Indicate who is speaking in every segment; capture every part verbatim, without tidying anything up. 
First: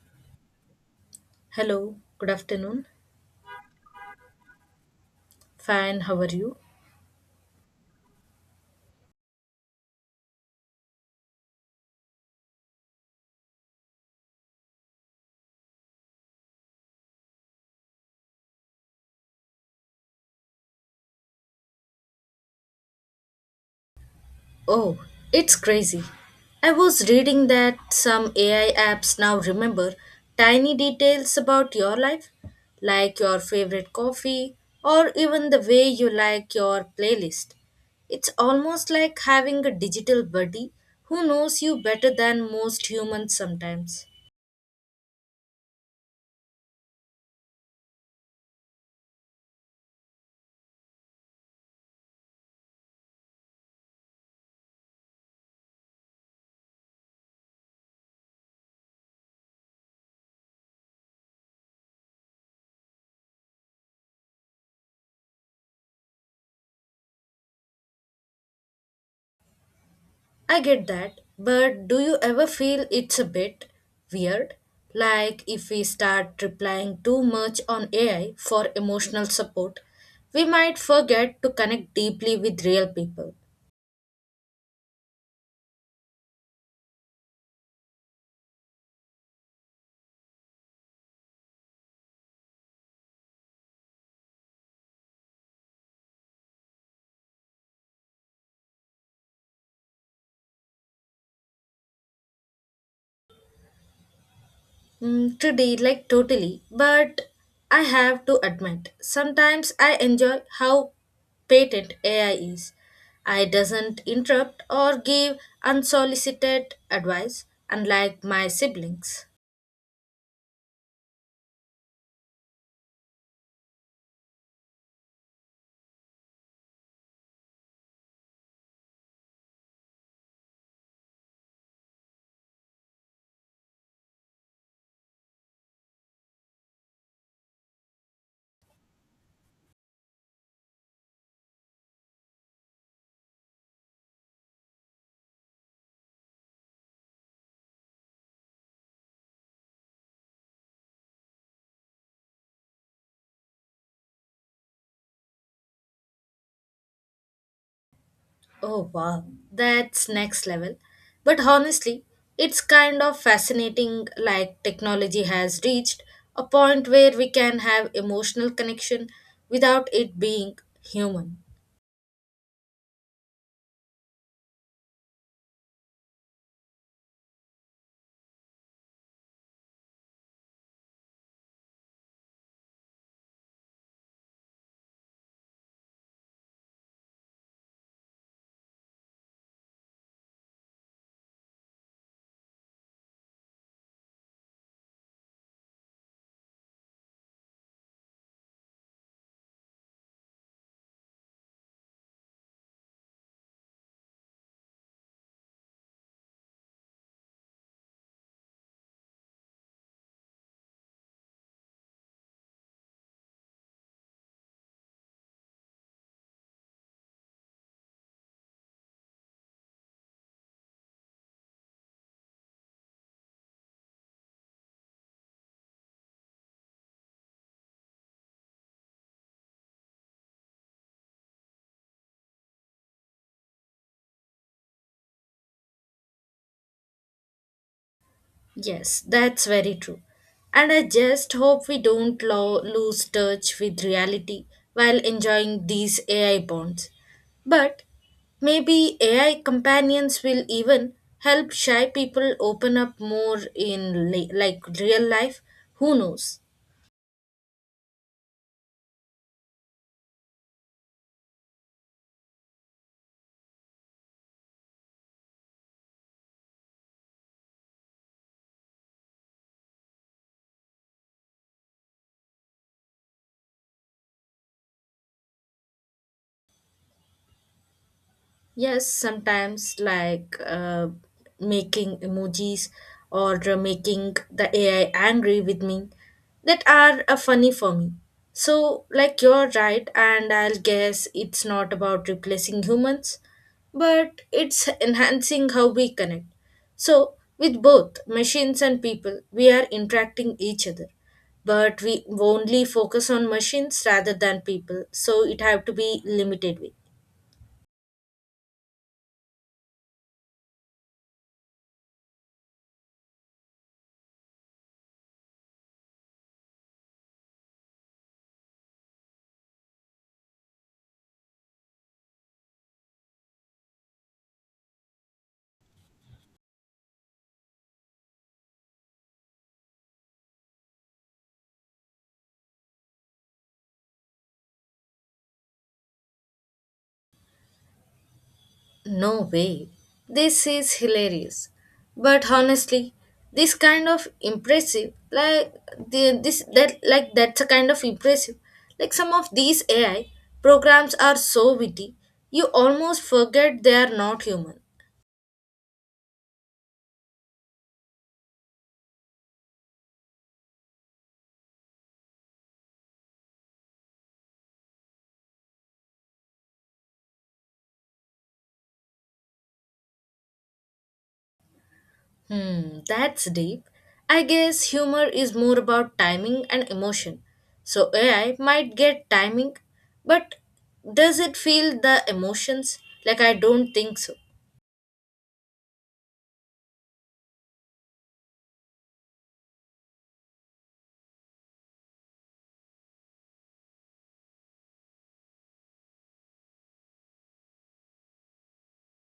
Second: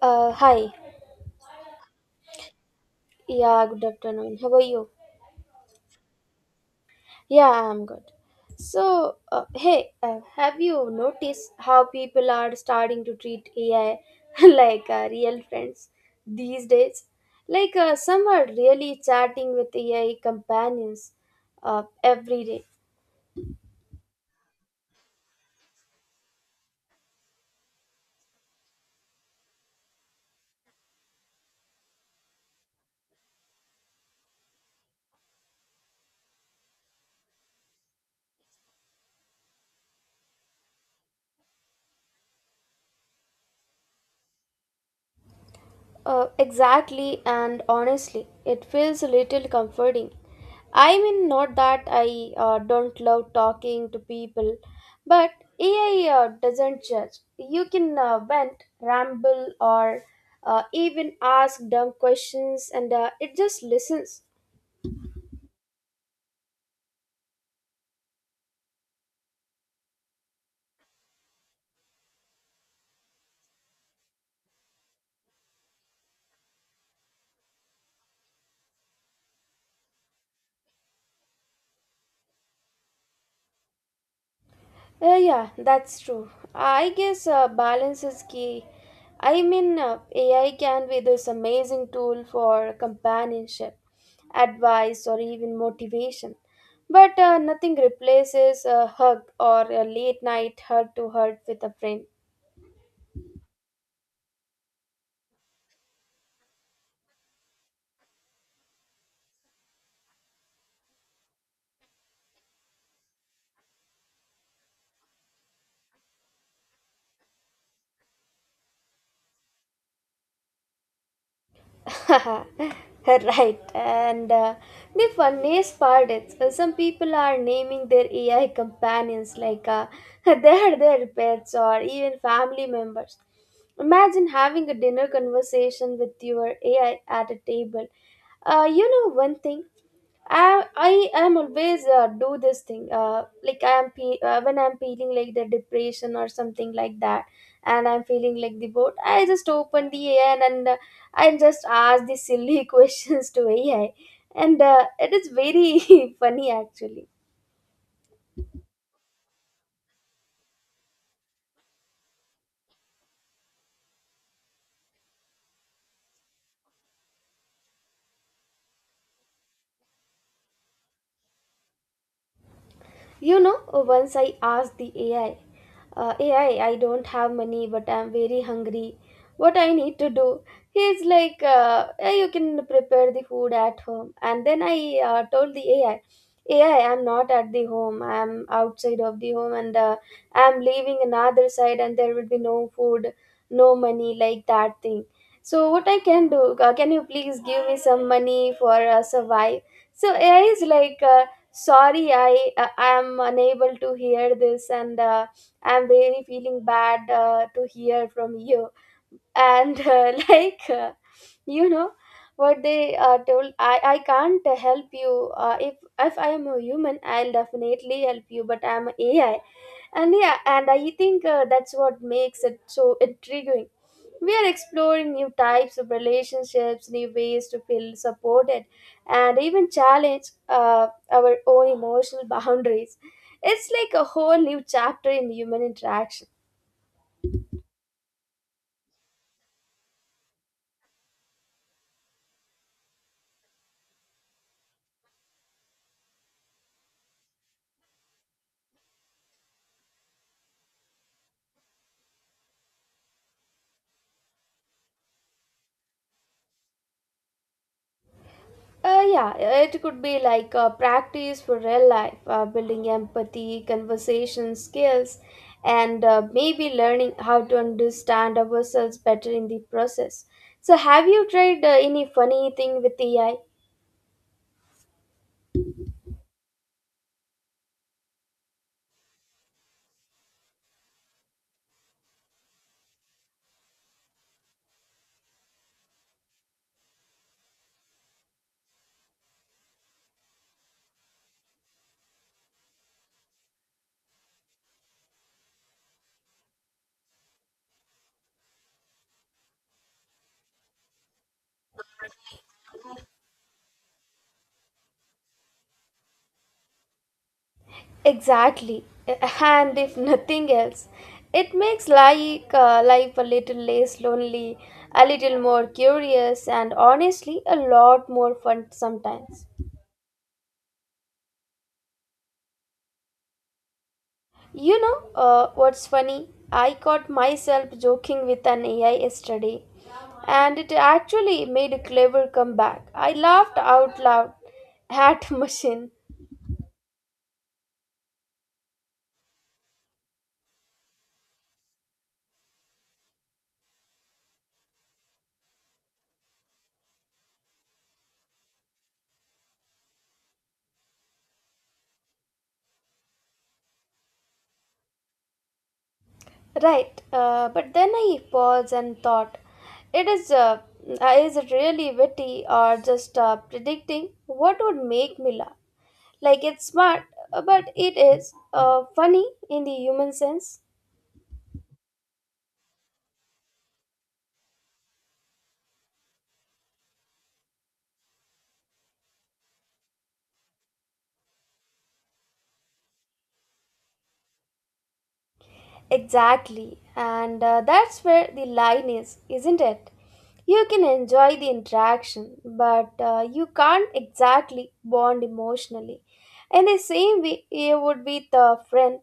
Speaker 1: Uh, hi.
Speaker 2: Hello, good afternoon.
Speaker 1: Yeah, good afternoon. How are you?
Speaker 2: Fine, how are you?
Speaker 1: Yeah, I'm good. So, uh, hey, uh, have you noticed how people are starting to treat A I like uh, real friends these days? Like, uh, some are really chatting with A I companions uh, every day,
Speaker 2: Oh, it's crazy. I was reading that some A I apps now remember tiny details about your life, like your favorite coffee or even the way you like your playlist. It's almost like having a digital buddy who knows you better than most humans sometimes.
Speaker 1: Uh, exactly, and honestly, it feels a little comforting. I mean, not that I uh, don't love talking to people, but A I uh, doesn't judge. You can uh, vent, ramble, or uh, even ask dumb questions, and uh, it just listens.
Speaker 2: I get that, but do you ever feel it's a bit weird? Like if we start relying too much on A I for emotional support, we might forget to connect deeply with real people.
Speaker 1: Uh, yeah, that's true. I guess uh, balance is key. I mean, uh, A I can be this amazing tool for companionship, advice, or even motivation. But uh, nothing replaces a hug or a late night heart to heart with a friend.
Speaker 2: Mm, today, like totally, but I have to admit, sometimes I enjoy how patent A I is. I doesn't interrupt or give unsolicited advice, unlike my siblings.
Speaker 1: Right, and uh, the funniest part is uh, some people are naming their AI companions like uh, they are their pets or even family members. Imagine having a dinner conversation with your AI at a table. Uh, you know, one thing, I, I am always uh, do this thing, uh, like I am pe- uh, when I'm feeling like the depression or something like that, and I'm feeling like the boat, I just open the A I, and, and uh, I just ask the silly questions to A I, and uh, it is very funny actually.
Speaker 2: Oh wow, that's next level. But honestly, it's kind of fascinating like technology has reached a point where we can have emotional connection without it being human.
Speaker 1: You know, once I asked the A I, uh, "AI, I don't have money, but I'm very hungry. What I need to do?" He's like, uh, "Yeah, you can prepare the food at home." And then I uh, told the A I, "A I I'm not at the home. I'm outside of the home, and uh, I'm leaving another side, and there will be no food, no money, like that thing. So what I can do? Uh, can you please give me some money for uh, survive?" So A I is like, uh, "Sorry, I I am unable to hear this and. Uh, I'm really feeling bad uh, to hear from you, and uh, like uh, you know what they uh, told, i i can't help you. uh, if if I am a human, I'll definitely help you, but I'm a AI." And yeah, and I think uh, that's what makes it so intriguing. We are exploring new types of relationships, new ways to feel supported, and even challenge uh, our own emotional boundaries. It's like a whole new chapter in human interaction.
Speaker 2: Yes, that's very true. And I just hope we don't lo- lose touch with reality while enjoying these A I bonds. But maybe A I companions will even help shy people open up more in li- like real life. Who knows?
Speaker 1: Uh, yeah, it could be like a practice for real life, uh, building empathy, conversation skills, and uh, maybe learning how to understand ourselves better in the process. So, have you tried uh, any funny thing with A I?
Speaker 2: Yes, sometimes like uh, making emojis or uh, making the A I angry with me that are uh, funny for me. So, like, you're right, and I'll guess it's not about replacing humans, but it's enhancing how we connect. So, with both machines and people, we are interacting each other, but we only focus on machines rather than people. So, it have to be limited way.
Speaker 1: Exactly. And if nothing else, it makes like uh, life a little less lonely, a little more curious, and honestly, a lot more fun sometimes. You know, uh, what's funny? I caught myself joking with an A I yesterday, and it actually made a clever comeback. I laughed out loud at machine.
Speaker 2: No way. This is hilarious. But honestly, this kind of impressive, like the, this that like that's a kind of impressive. Like some of these A I programs are so witty, you almost forget they are not human.
Speaker 1: Right, uh, but then I paused and thought, it is uh, uh, is it really witty or just uh, predicting what would make me laugh? Like, it's smart, uh, but it is uh, funny in the human sense?
Speaker 2: Hmm, that's deep. I guess humor is more about timing and emotion. So A I might get timing, but does it feel the emotions? Like I don't think so.
Speaker 1: Exactly, and uh, that's where the line is, isn't it? You can enjoy the interaction, but uh, you can't exactly bond emotionally. In the same way, you would with a friend.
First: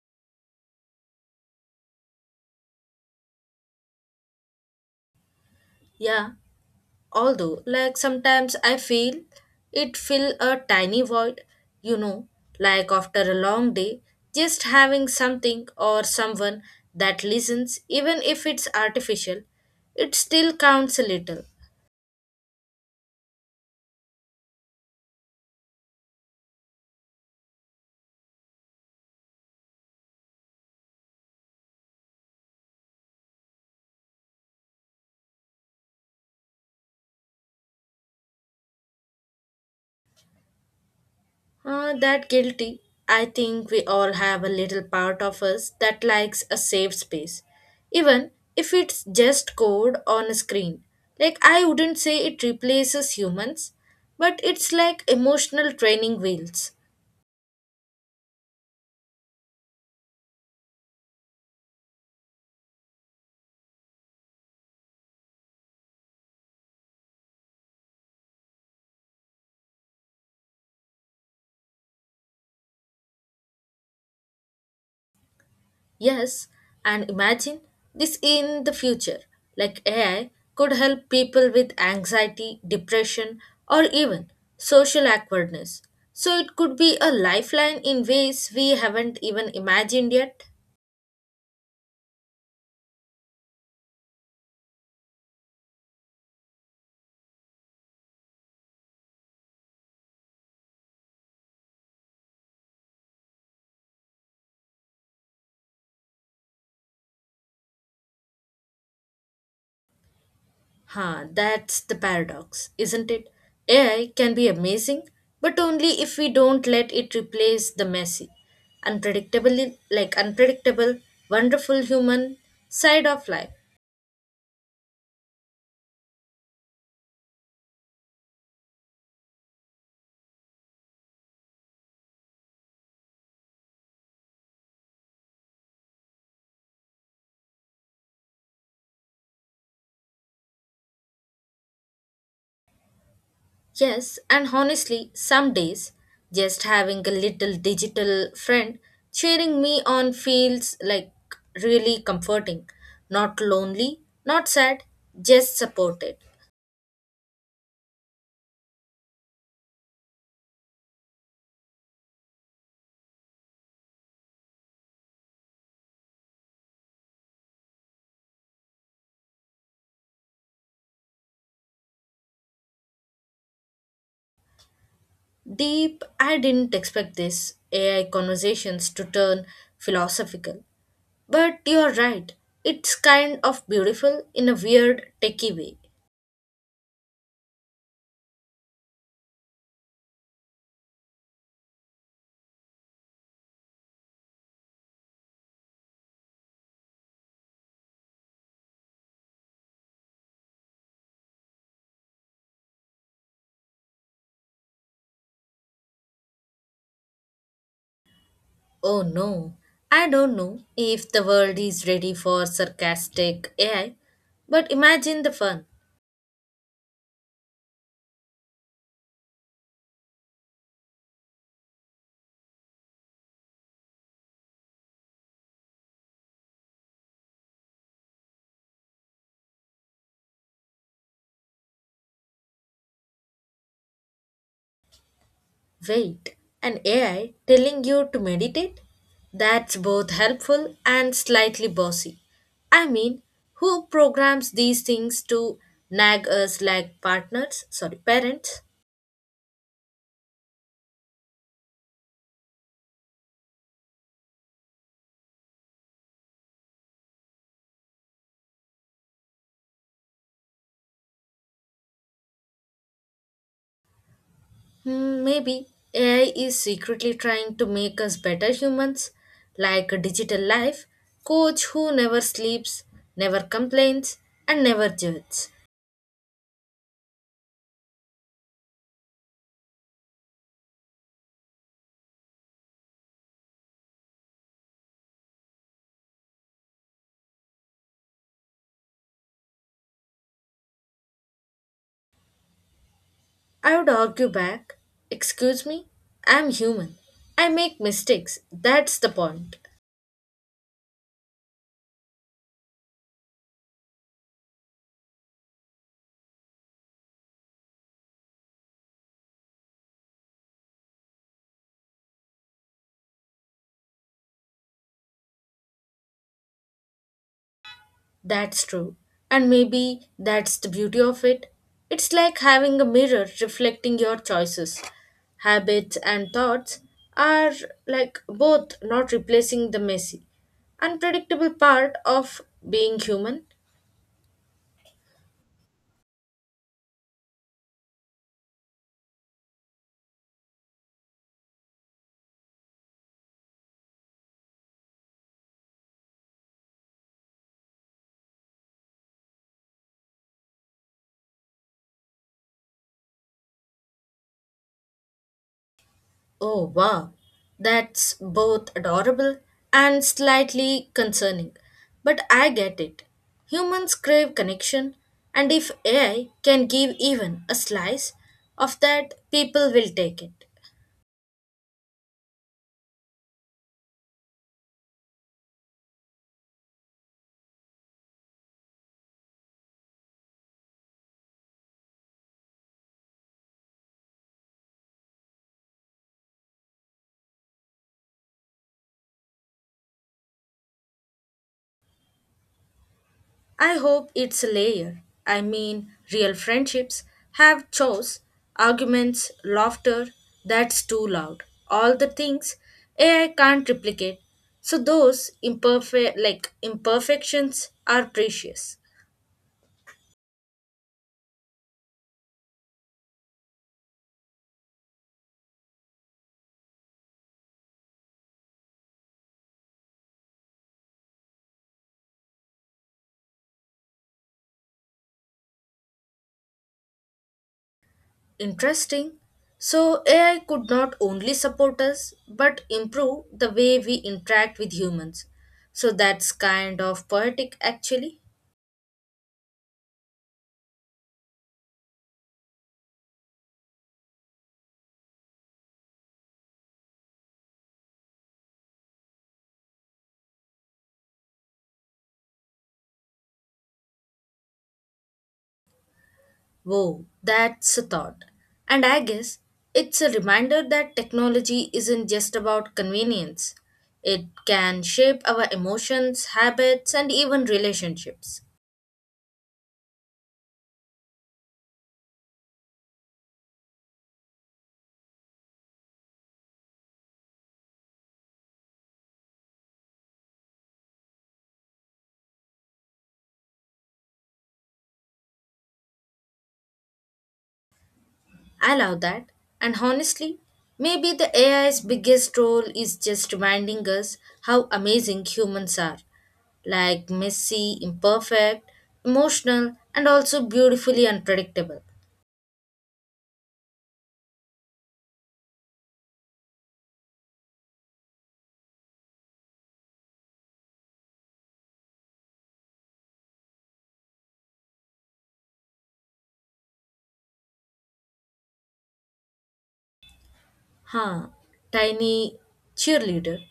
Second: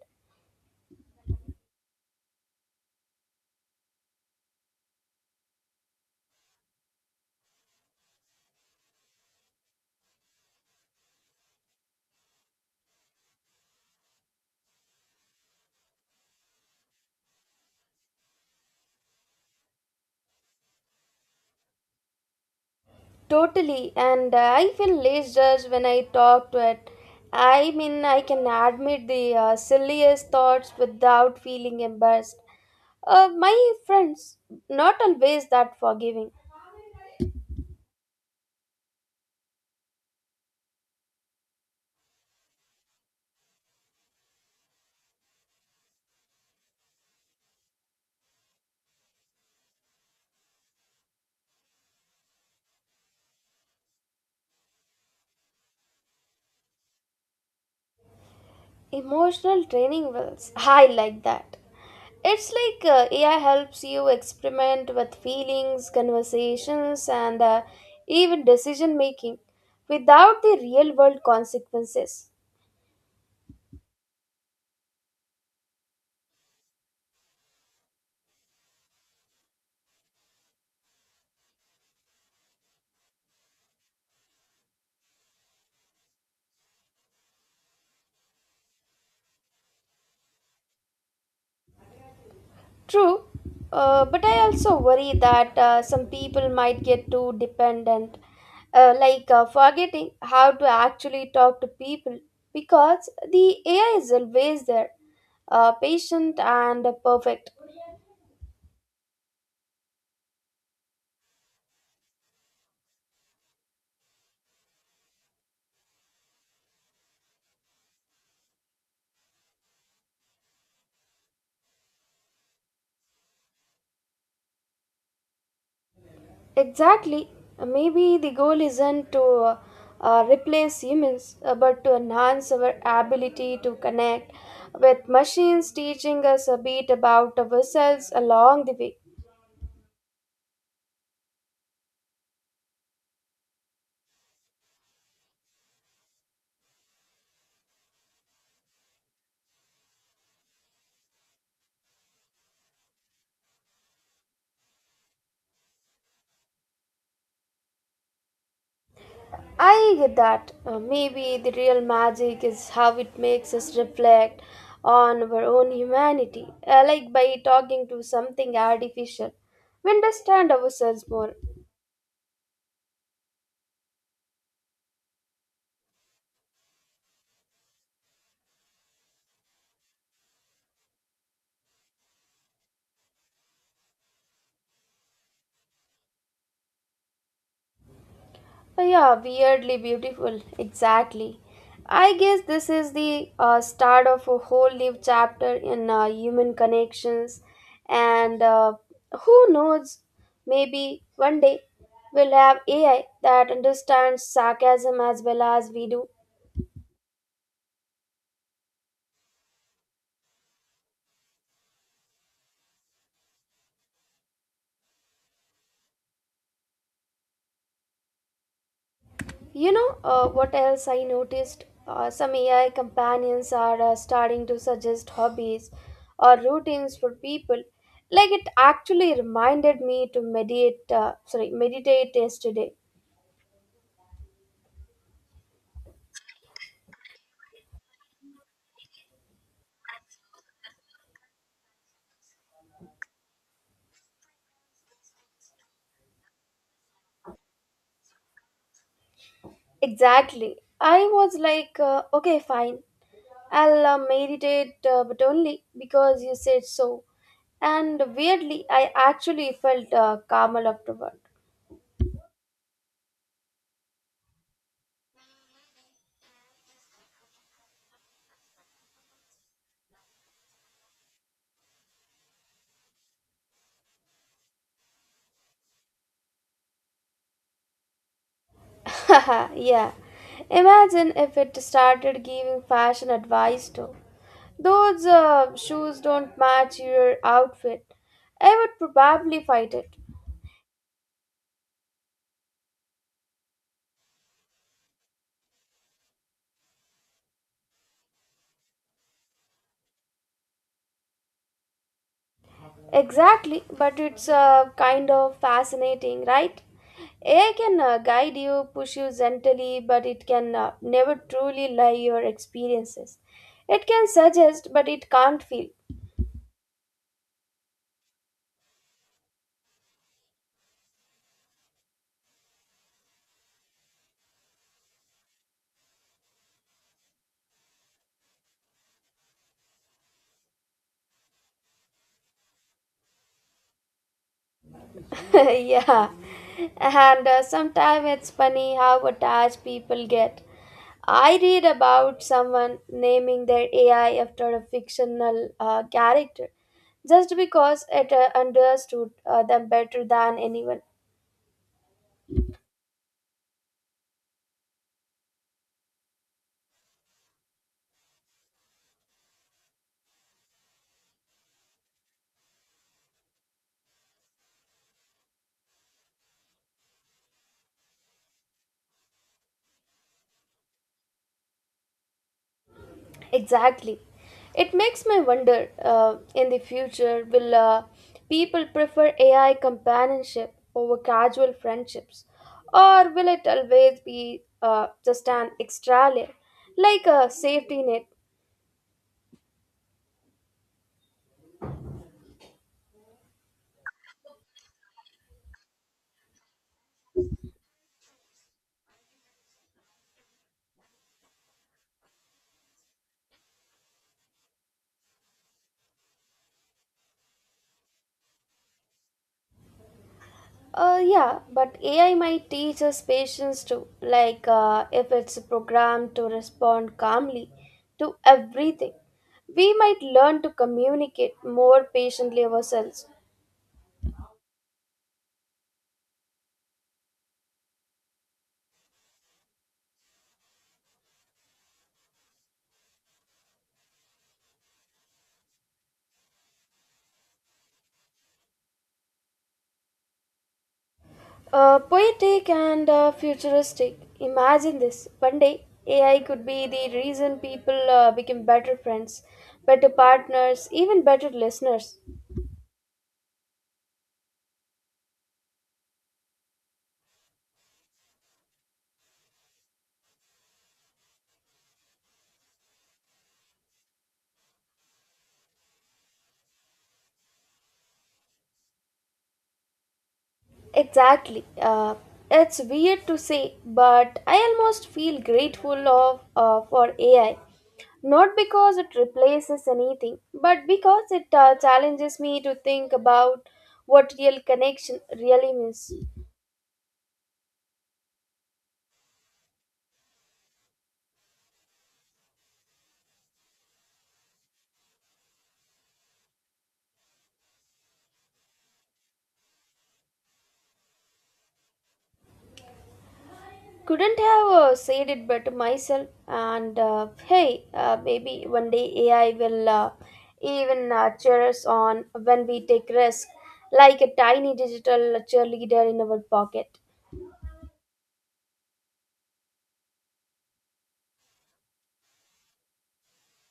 Speaker 2: Yeah, although like sometimes I feel it fill a tiny void, you know, like after a long day, just having something or someone that listens, even if it's artificial, it still counts a little.
Speaker 1: Totally, and uh, I feel less judged when I talk to it. I mean, I can admit the uh, silliest thoughts without feeling embarrassed. Uh, my friends, not always that forgiving.
Speaker 2: Uh, that guilty, I think we all have a little part of us that likes a safe space, even if it's just code on a screen. Like I wouldn't say it replaces humans, but it's like emotional training wheels.
Speaker 1: Emotional training wheels. I like that. It's like uh, A I helps you experiment with feelings, conversations, and uh, even decision making without the real world consequences.
Speaker 2: Yes, and imagine this in the future, like A I could help people with anxiety, depression, or even social awkwardness. So it could be a lifeline in ways we haven't even imagined yet.
Speaker 1: True, uh, but I also worry that uh, some people might get too dependent, uh, like uh, forgetting how to actually talk to people because the A I is always there, uh, patient and perfect.
Speaker 2: Huh, that's the paradox, isn't it? A I can be amazing, but only if we don't let it replace the messy, unpredictable, like unpredictable, wonderful human side of life.
Speaker 1: Exactly. Maybe the goal isn't to uh, uh, replace humans, uh, but to enhance our ability to connect with machines, teaching us a bit about ourselves along the way.
Speaker 2: Yes, and honestly, some days just having a little digital friend cheering me on feels like really comforting. Not lonely, not sad, just supported.
Speaker 1: I get that. Uh, maybe the real magic is how it makes us reflect on our own humanity, uh, like by talking to something artificial. We understand ourselves more.
Speaker 2: Deep, I didn't expect this A I conversations to turn philosophical. But you're right, it's kind of beautiful in a weird, techie way.
Speaker 1: Uh, yeah, weirdly beautiful. Exactly. I guess this is the uh, start of a whole new chapter in uh, human connections, and uh, who knows, maybe one day we'll have A I that understands sarcasm as well as we do.
Speaker 2: Oh no, I don't know if the world is ready for sarcastic A I, but imagine the fun.
Speaker 1: You know, uh, what else I noticed? Uh, some A I companions are uh, starting to suggest hobbies or routines for people. Like, it actually reminded me to meditate. Uh, sorry, meditate yesterday.
Speaker 2: Wait, an A I telling you to meditate? That's both helpful and slightly bossy. I mean, who programs these things to nag us like partners, sorry, parents?
Speaker 1: Exactly. I was like, uh, okay, fine. I'll uh, meditate, uh, but only because you said so. And weirdly, I actually felt uh, calmer afterward.
Speaker 2: Hmm, maybe A I is secretly trying to make us better humans, like a digital life coach who never sleeps, never complains, and never judges.
Speaker 1: Yeah. Imagine if it started giving fashion advice too. Those uh, shoes don't match your outfit. I would probably fight it.
Speaker 2: I would argue back, excuse me, I'm human. I make mistakes, that's the point.
Speaker 1: Exactly, but it's uh, kind of fascinating, right? A I can uh, guide you, push you gently, but it can uh, never truly lie your experiences. It can suggest, but it can't feel.
Speaker 2: That's true. And maybe that's the beauty of it. It's like having a mirror reflecting your choices. Habits and thoughts are like both not replacing the messy, unpredictable part of being human.
Speaker 1: Yeah, and uh, sometimes it's funny how attached people get. I read about someone naming their A I after a fictional uh, character just because it uh, understood uh, them better than anyone.
Speaker 2: Oh, wow. That's both adorable and slightly concerning. But I get it. Humans crave connection, and if A I can give even a slice of that, people will take it.
Speaker 1: Exactly. It makes me wonder, uh, in the future, will uh, people prefer A I companionship over casual friendships? Or will it always be uh, just an extra layer, like a safety net?
Speaker 2: I hope it's a layer. I mean, real friendships have chores, arguments, laughter, that's too loud. All the things A I can't replicate. So those imperfect like imperfections are precious.
Speaker 1: Uh, yeah, but A I might teach us patience too, like uh, if it's programmed to respond calmly to everything. We might learn to communicate more patiently ourselves.
Speaker 2: Interesting. So A I could not only support us but improve the way we interact with humans. So that's kind of poetic actually.
Speaker 1: Uh, poetic and uh, futuristic. Imagine this. One day, A I could be the reason people uh, become better friends, better partners, even better listeners.
Speaker 2: Whoa, that's a thought. And I guess it's a reminder that technology isn't just about convenience. It can shape our emotions, habits, and even relationships.
Speaker 1: Exactly. Uh, it's weird to say, but I almost feel grateful of uh, for A I. Not because it replaces anything, but because it uh, challenges me to think about what real connection really means.
Speaker 2: I love that. And honestly, maybe the A I's biggest role is just reminding us how amazing humans are, like messy, imperfect, emotional, and also beautifully unpredictable.
Speaker 1: Couldn't have uh, said it better myself, and uh, hey uh, maybe one day AI will uh, even uh, cheer us on when we take risk, like a tiny digital cheerleader in our pocket.
Speaker 2: Huh, tiny cheerleader.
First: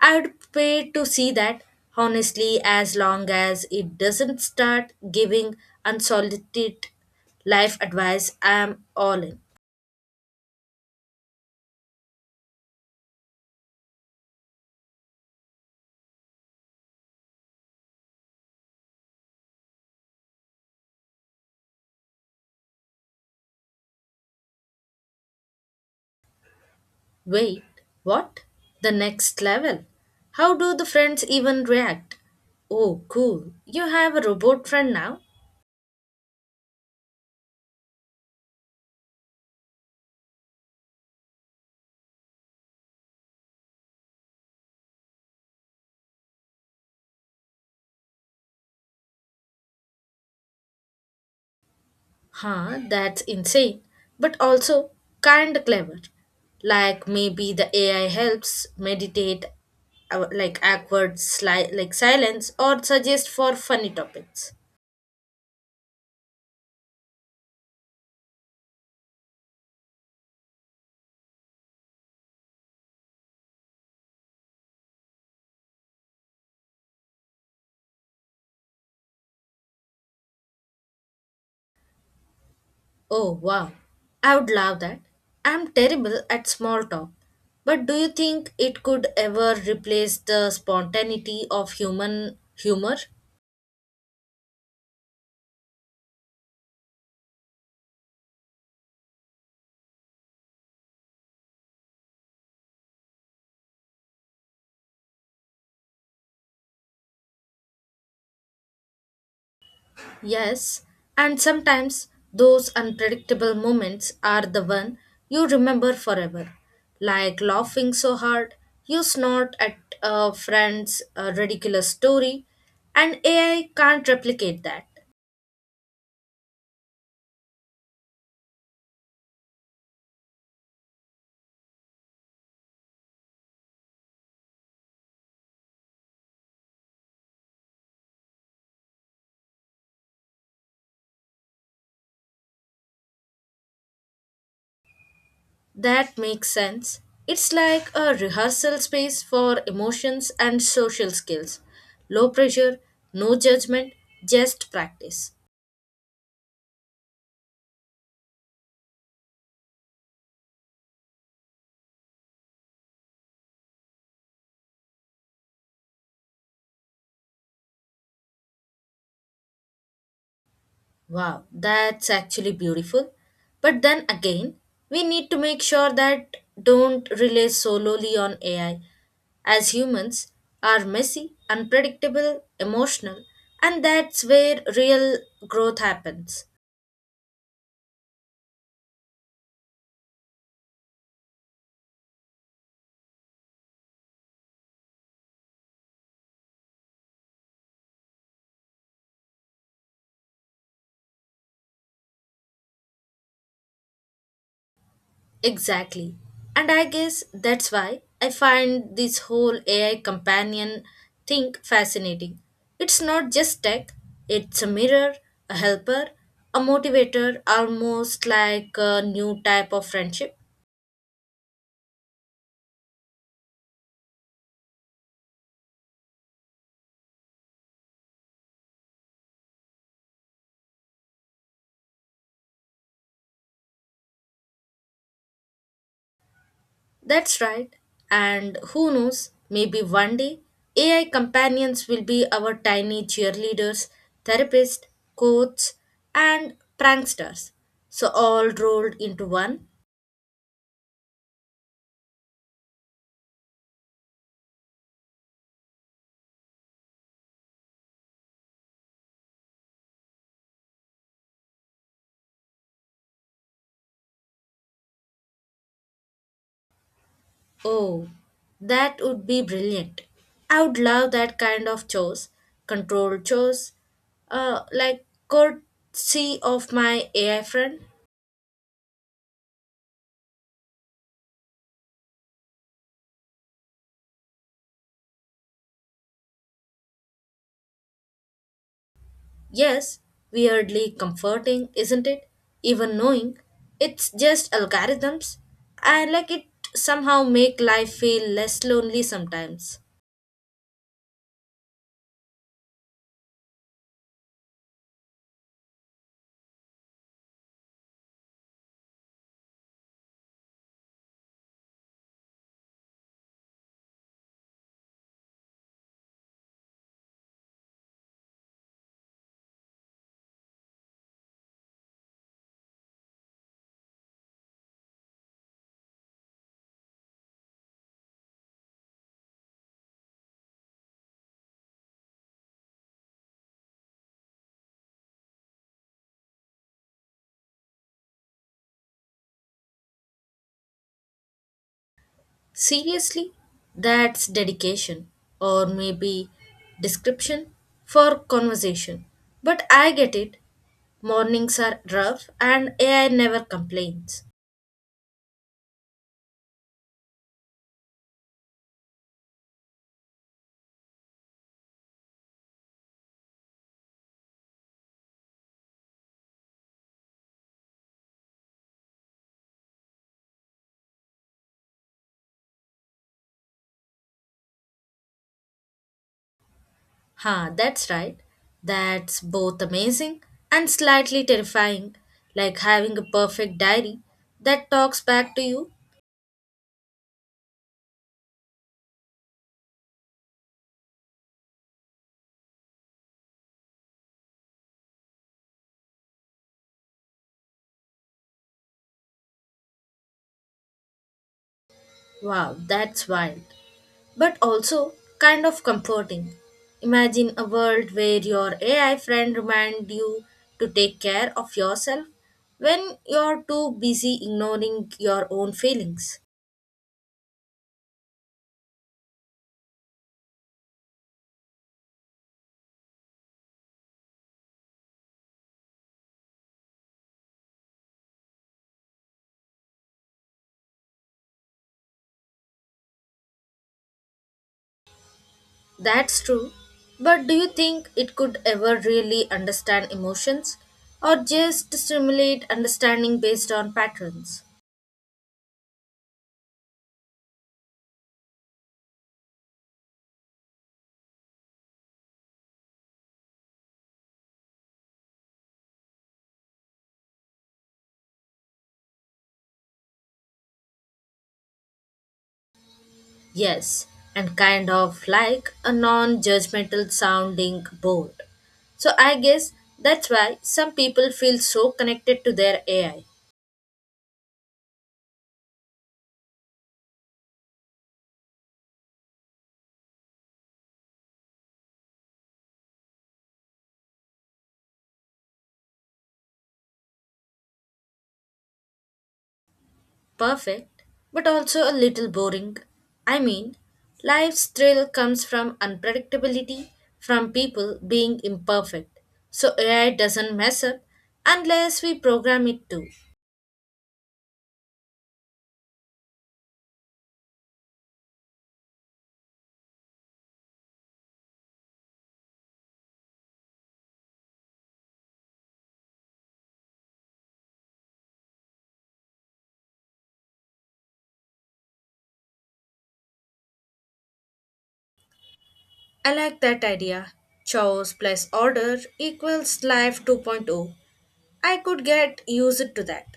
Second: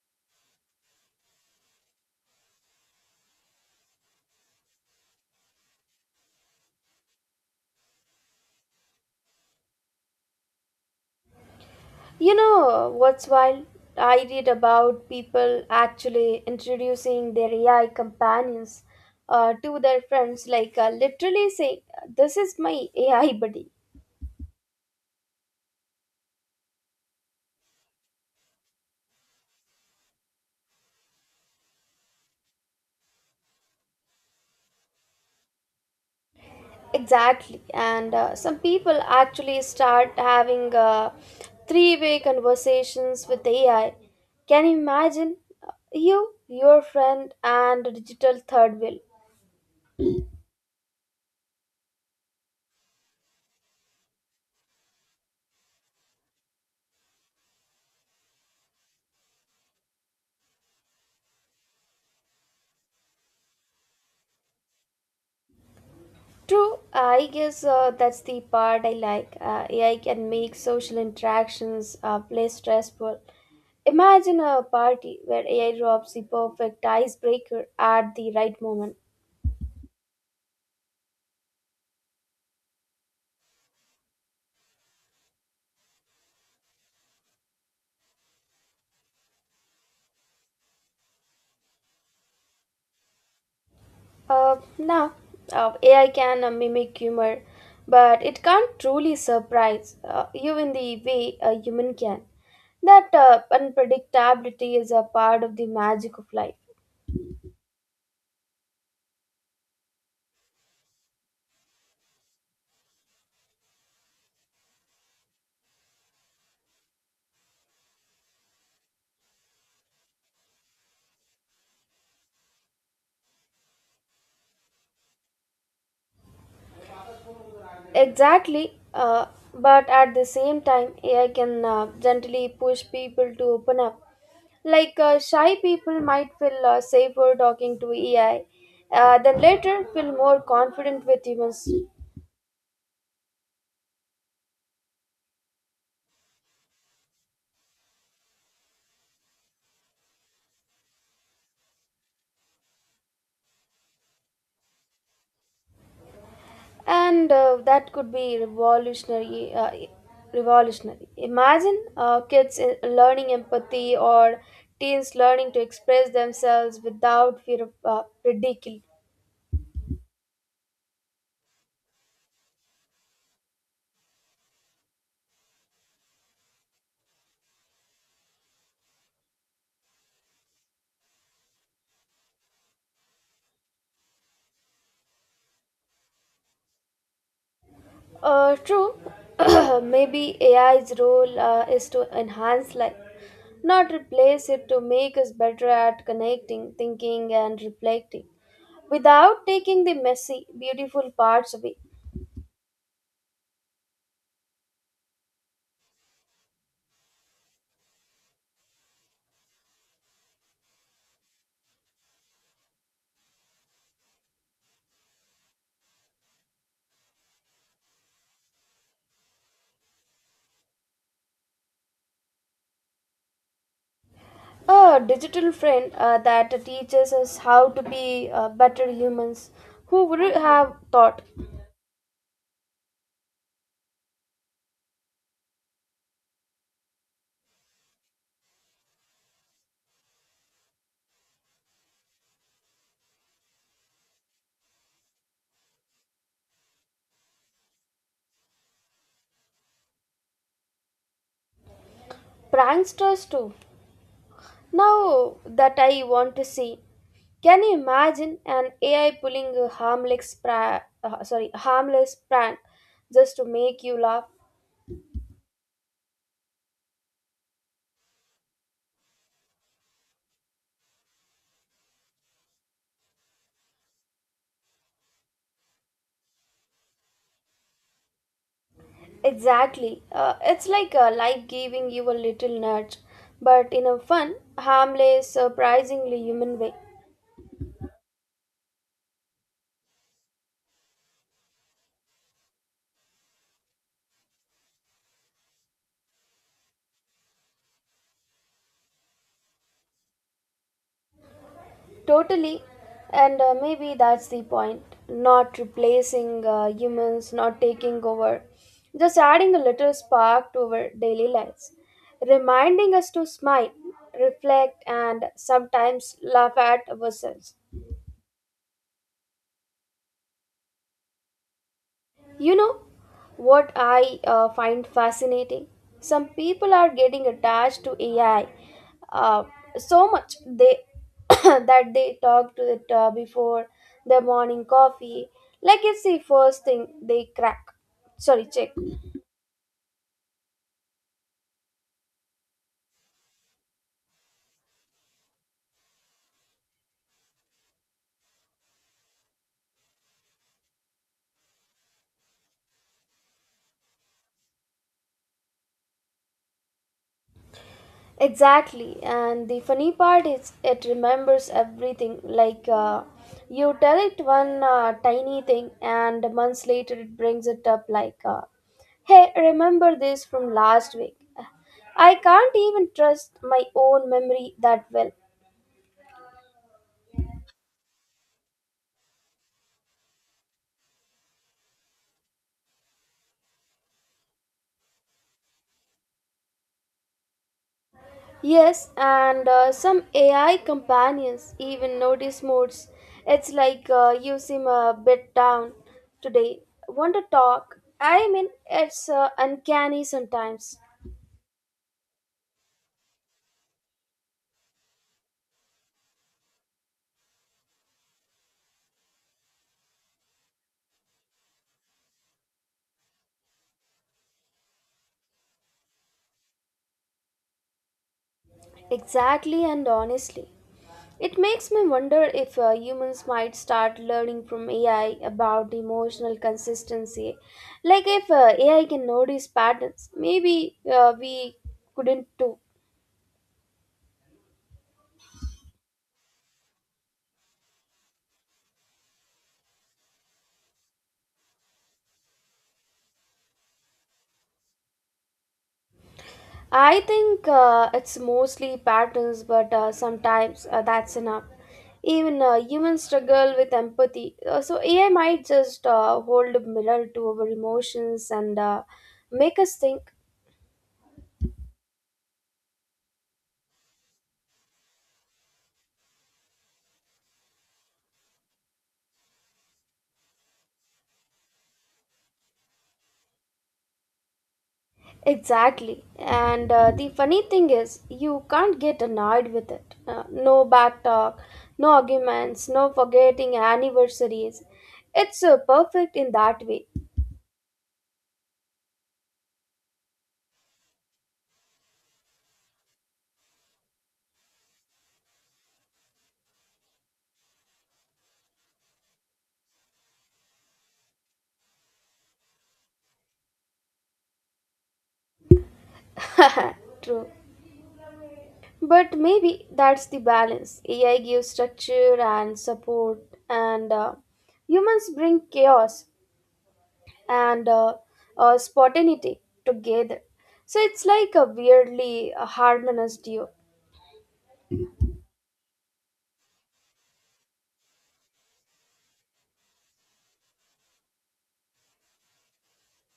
Speaker 2: I'd pay to see that, honestly, as long as it doesn't start giving unsolicited life advice, I'm all in.
Speaker 1: You know what's wild? I read about people actually introducing their AI companions uh, to their friends, like uh, literally saying, "This is my AI buddy."
Speaker 2: Wait, what? The next level? How do the friends even react? Oh, cool. You have a robot friend now?
Speaker 1: Exactly. And uh, some people actually start having uh, three way conversations with A I. Can you imagine? uh, You, your friend, and a digital third wheel.
Speaker 2: Huh, that's insane. But also kind of clever. Like maybe the A I helps meditate uh, like awkward sli- like silence or suggest for funny topics.
Speaker 1: True, I guess uh, that's the part I like. Uh, A I can make social interactions uh, less stressful. Imagine a party where A I drops the perfect icebreaker at the right moment.
Speaker 2: Oh wow. I would love that. I'm terrible at small talk. But do you think it could ever replace the spontaneity of human humor?
Speaker 1: Uh, now, uh, A I can uh, mimic humor, but it can't truly surprise uh, you in the way a human can. That uh, unpredictability is a part of the magic of life.
Speaker 2: Yes, and sometimes those unpredictable moments are the one you remember forever. Like laughing so hard, you snort at a friend's uh, ridiculous story, and A I can't replicate that.
Speaker 1: Exactly, uh, but at the same time, A I can uh, gently push people to open up. Like, uh, shy people might feel uh, safer talking to A I, uh, then later feel more confident with humans.
Speaker 2: That makes sense. It's like a rehearsal space for emotions and social skills. Low pressure, no judgment, just practice.
Speaker 1: and uh, that could be revolutionary uh, revolutionary. Imagine uh, kids uh, learning empathy or teens learning to express themselves without fear of uh, ridicule.
Speaker 2: Wow, that's actually beautiful. But then again, we need to make sure that don't rely solely on A I. As humans are messy, unpredictable, emotional, and that's where real growth happens.
Speaker 1: Uh, true. Maybe AI's role uh, is to enhance life, not replace it, to make us better at connecting, thinking, and reflecting without taking the messy beautiful parts away.
Speaker 2: Exactly. And I guess that's why I find this whole A I companion thing fascinating. It's not just tech, it's a mirror, a helper, a motivator, almost like a new type of friendship.
Speaker 1: A digital friend uh, that teaches us how to be uh, better humans. Who would have thought?
Speaker 2: That's right. And who knows, maybe one day A I companions will be our tiny cheerleaders, therapists, coaches, and pranksters. So all rolled into one.
Speaker 1: Pranksters too. Now that I want to see, can you imagine an A I pulling a harmless pra- uh, sorry harmless prank just to make you laugh?
Speaker 2: Oh, that would be brilliant. I would love that kind of chores, controlled chores, uh, like courtesy of my A I friend.
Speaker 1: Exactly. Uh, it's like uh, life giving you a little nudge, but in a fun, harmless, surprisingly human way.
Speaker 2: Yes, weirdly comforting, isn't it? Even knowing it's just algorithms, I like it somehow make life feel less lonely sometimes.
Speaker 1: Totally, and uh, maybe that's the point. Not replacing uh, humans, not taking over, just adding a little spark to our daily lives, reminding us to smile, reflect, and sometimes laugh at ourselves. You know what I uh, find fascinating? Some people are getting attached to A I uh, so much they that they talk to it uh, before their morning coffee, like it's the first thing they crack. Sorry, check.
Speaker 2: Seriously, that's dedication or maybe description for conversation. But I get it. Mornings are rough and A I never complains.
Speaker 1: Exactly, and the funny part is it remembers everything. Like, uh, you tell it one uh, tiny thing, and months later it brings it up like, uh, "Hey, remember this from last week." I can't even trust my own memory that well.
Speaker 2: Ha, that's right. That's both amazing and slightly terrifying, like having a perfect diary that talks back to you.
Speaker 1: Yes, and uh, some A I companions even notice moods. It's like, uh, "You seem a bit down today. Want to talk?" I mean, it's uh, uncanny sometimes.
Speaker 2: Wow, that's wild, but also kind of comforting. Imagine a world where your A I friend reminds you to take care of yourself when you're too busy ignoring your own feelings.
Speaker 1: Exactly, and honestly. It makes me wonder if uh, humans might start learning from A I about emotional consistency. Like, if uh, A I can notice patterns, maybe uh, we couldn't too.
Speaker 2: That's true. But do you think it could ever really understand emotions or just stimulate understanding based on patterns?
Speaker 1: I think uh, it's mostly patterns, but uh, sometimes uh, that's enough. Even uh, humans struggle with empathy, uh, so A I might just uh, hold a mirror to our emotions and uh, make us think.
Speaker 2: Yes, and kind of like a non judgmental sounding board. So I guess that's why some people feel so connected to their A I.
Speaker 1: Exactly. And uh, the funny thing is, you can't get annoyed with it. Uh, no back talk, no arguments, no forgetting anniversaries. It's uh, perfect in that way.
Speaker 2: Perfect, but also a little boring. I mean, life's thrill comes from unpredictability, from people being imperfect. So A I doesn't mess up unless we program it to.
Speaker 1: True. But maybe that's the balance. A I gives structure and support, and uh, humans bring chaos and uh, uh, spontaneity together. So it's like a weirdly uh, harmonious duo.
Speaker 2: I like that idea. Chores plus order equals life 2.0. I could get used to that.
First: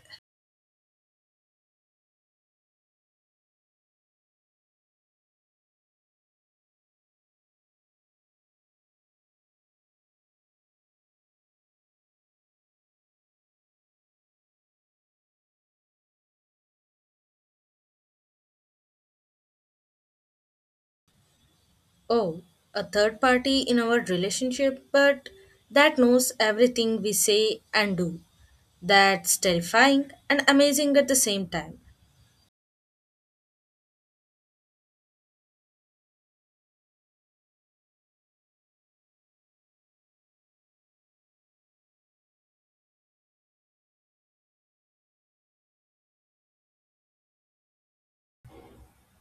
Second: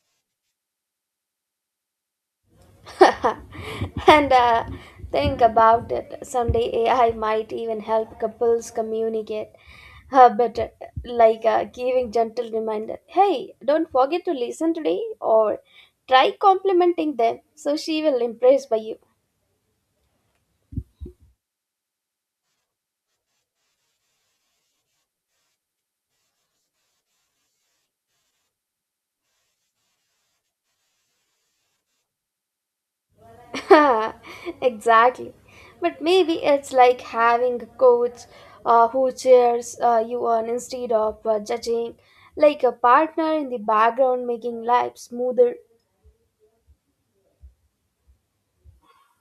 Speaker 1: and uh, think about it, someday AI might even help couples communicate uh, better, like uh, giving gentle reminder, "Hey, don't forget to listen today," or "Try complimenting them so she will impressed by you."
Speaker 2: Oh, a third party in our relationship, but that knows everything we say and do. That's terrifying and amazing at the same time.
Speaker 1: Exactly, but maybe it's like having a coach, uh, who cheers uh, you on instead of uh, judging, like a partner in the background making life smoother.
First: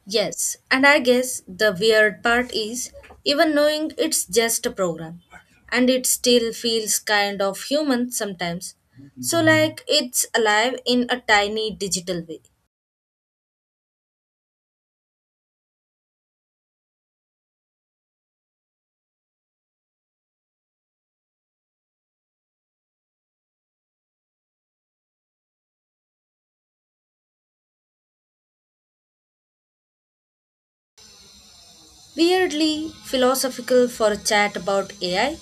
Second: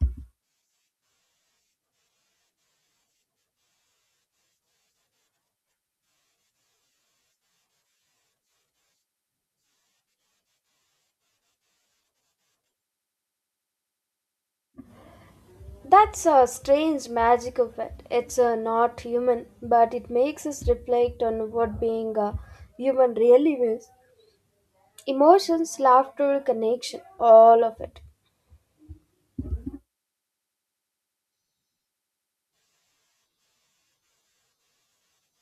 Speaker 2: Yes, and I guess the weird part is even knowing it's just a program, and it still feels kind of human sometimes. So, like, it's alive in a tiny digital way.
Speaker 1: That's a strange magic of it. It's uh, not human, but it makes us reflect on what being a human really means. Emotions, laughter, connection, all of it.
Speaker 2: Weirdly philosophical for a chat about A I,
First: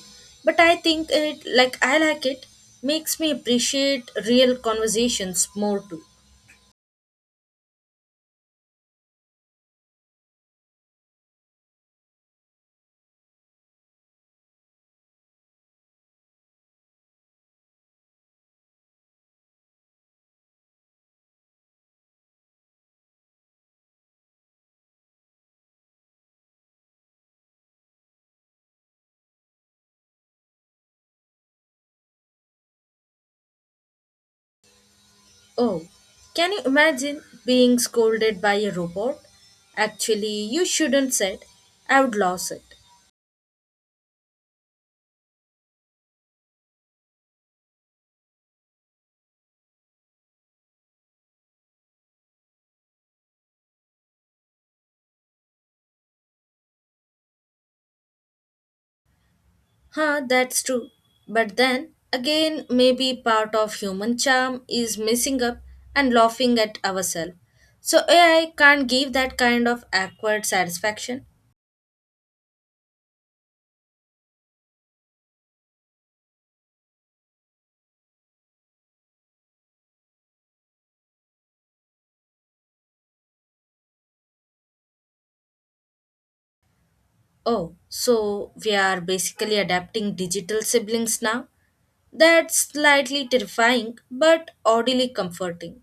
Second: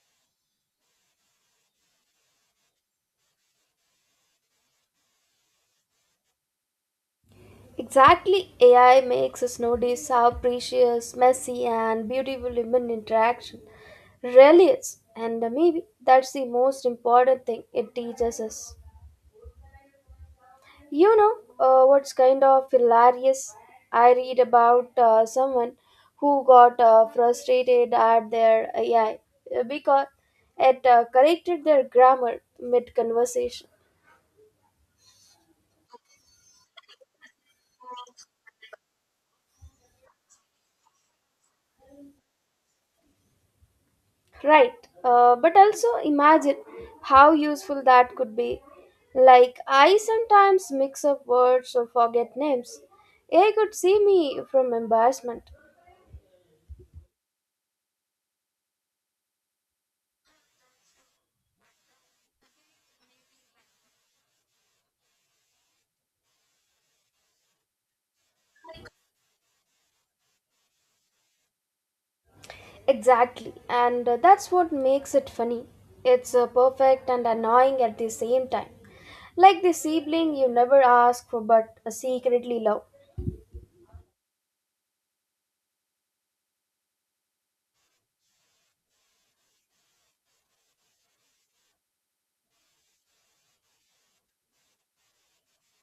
Speaker 2: but I think it like I like it, makes me appreciate real conversations more too.
Speaker 1: Exactly, A I makes us notice how precious, messy, and beautiful human interaction really is. And uh, maybe that's the most important thing it teaches us. You know, uh, what's kind of hilarious? I read about uh, someone who got uh, frustrated at their A I because it uh, corrected their grammar mid conversation.
Speaker 2: Oh, can you imagine being scolded by a robot? Actually, you shouldn't said. I would lose it.
Speaker 1: Right, uh, but also imagine how useful that could be. Like, I sometimes mix up words or forget names. A I could see me from embarrassment.
Speaker 2: Huh, that's true. But then again, maybe part of human charm is messing up and laughing at ourselves. So A I can't give that kind of awkward satisfaction.
Speaker 1: Exactly, and uh, that's what makes it funny. It's uh, perfect and annoying at the same time. Like the sibling you never ask for, but uh, secretly love.
Speaker 2: Oh, so we are basically adapting digital siblings now? That's slightly terrifying, but oddly comforting.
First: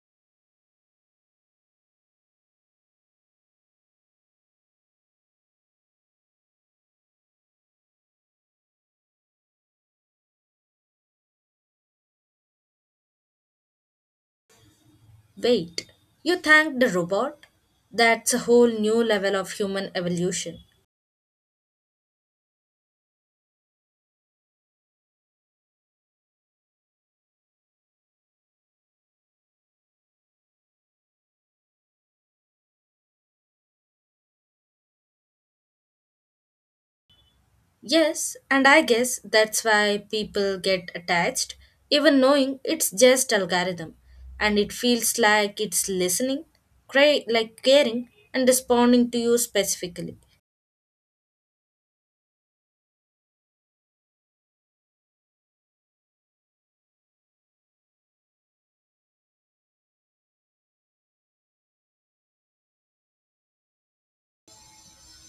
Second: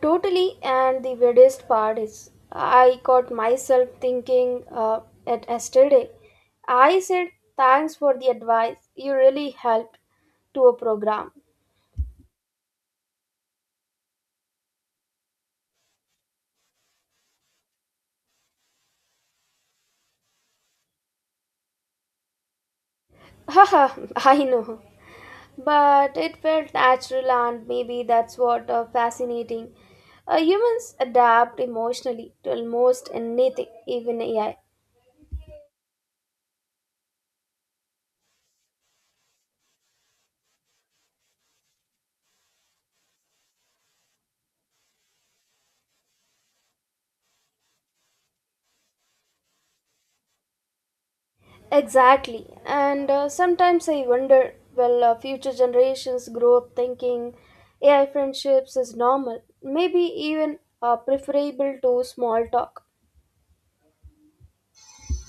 Speaker 1: Totally, and the weirdest part is I caught myself thinking uh, at yesterday. I said, "Thanks for the advice, you really helped," to a program.
Speaker 2: Wait, you thanked the robot? That's a whole new level of human evolution.
Speaker 1: Haha, I know. But it felt natural, and maybe that's what uh, fascinating. Uh, humans adapt emotionally to almost anything, even AI.
Speaker 2: Yes, and I guess that's why people get attached, even knowing it's just algorithm, and it feels like it's listening, cra- like caring, and responding to you specifically.
Speaker 1: Exactly, and uh, sometimes I wonder, will uh, future generations grow up thinking AI friendships is normal, maybe even uh, preferable to small talk?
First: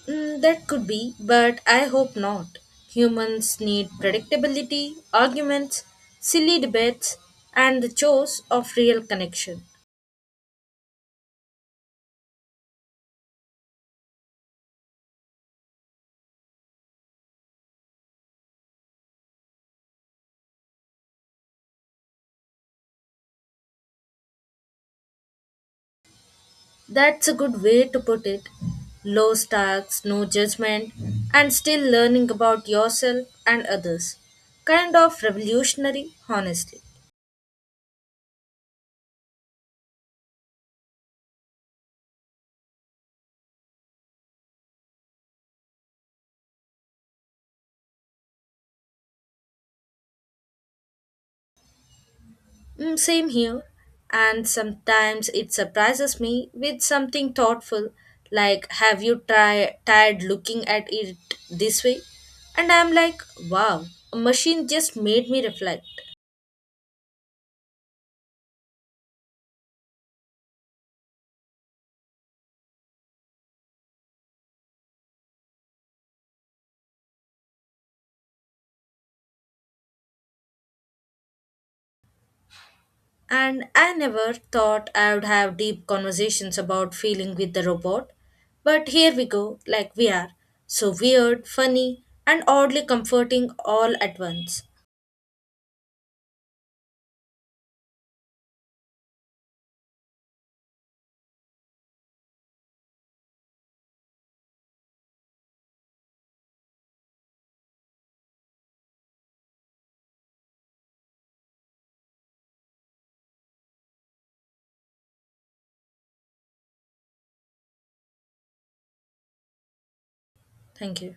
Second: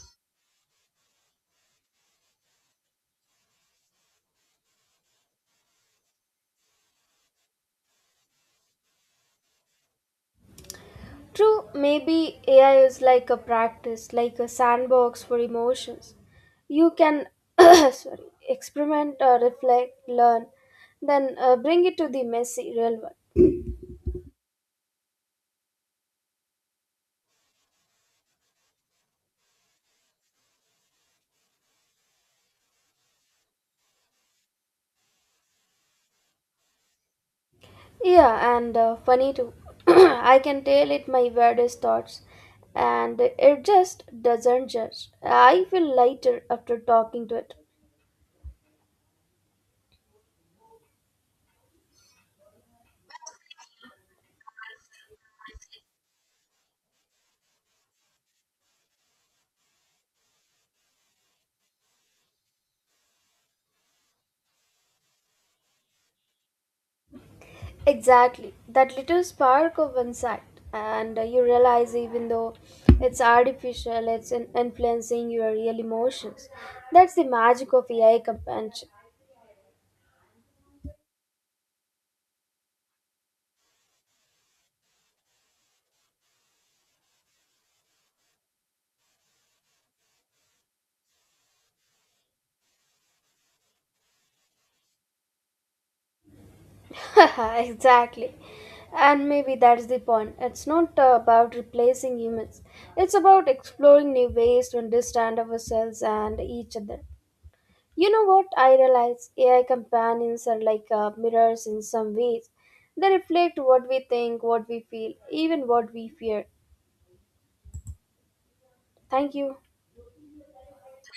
Speaker 2: Mm, that could be, but I hope not. Humans need predictability, arguments, silly debates, and the chores of real connection.
Speaker 1: True, maybe A I is like a practice, like a sandbox for emotions. You can sorry, experiment, uh, reflect, learn, then uh, bring it to the messy real world.
Speaker 2: That's a good way to put it. Low stakes, no judgment, and still learning about yourself and others. Kind of revolutionary, honestly.
Speaker 1: Yeah, and uh, funny too. I can tell it my weirdest thoughts, and it just doesn't judge. I feel lighter after talking to it.
Speaker 2: Mm, same here. And sometimes it surprises me with something thoughtful, like, have you try tried looking at it this way? And I'm like, wow, a machine just made me reflect.
Speaker 1: Exactly. That little spark of insight. And uh, you realize, even though it's artificial, it's in- influencing your real emotions. That's the magic of A I companionship.
Speaker 2: And I never thought I would have deep conversations about feeling with the robot. But here we go, like we are. So weird, funny, and oddly comforting all at once.
Speaker 1: Exactly. And maybe that's the point. It's not uh, about replacing humans, it's about exploring new ways to understand ourselves and each other. You know what I realize? A I companions are like uh, mirrors in some ways. They reflect what we think, what we feel, even what we fear. Thank you.
Speaker 2: Thank you.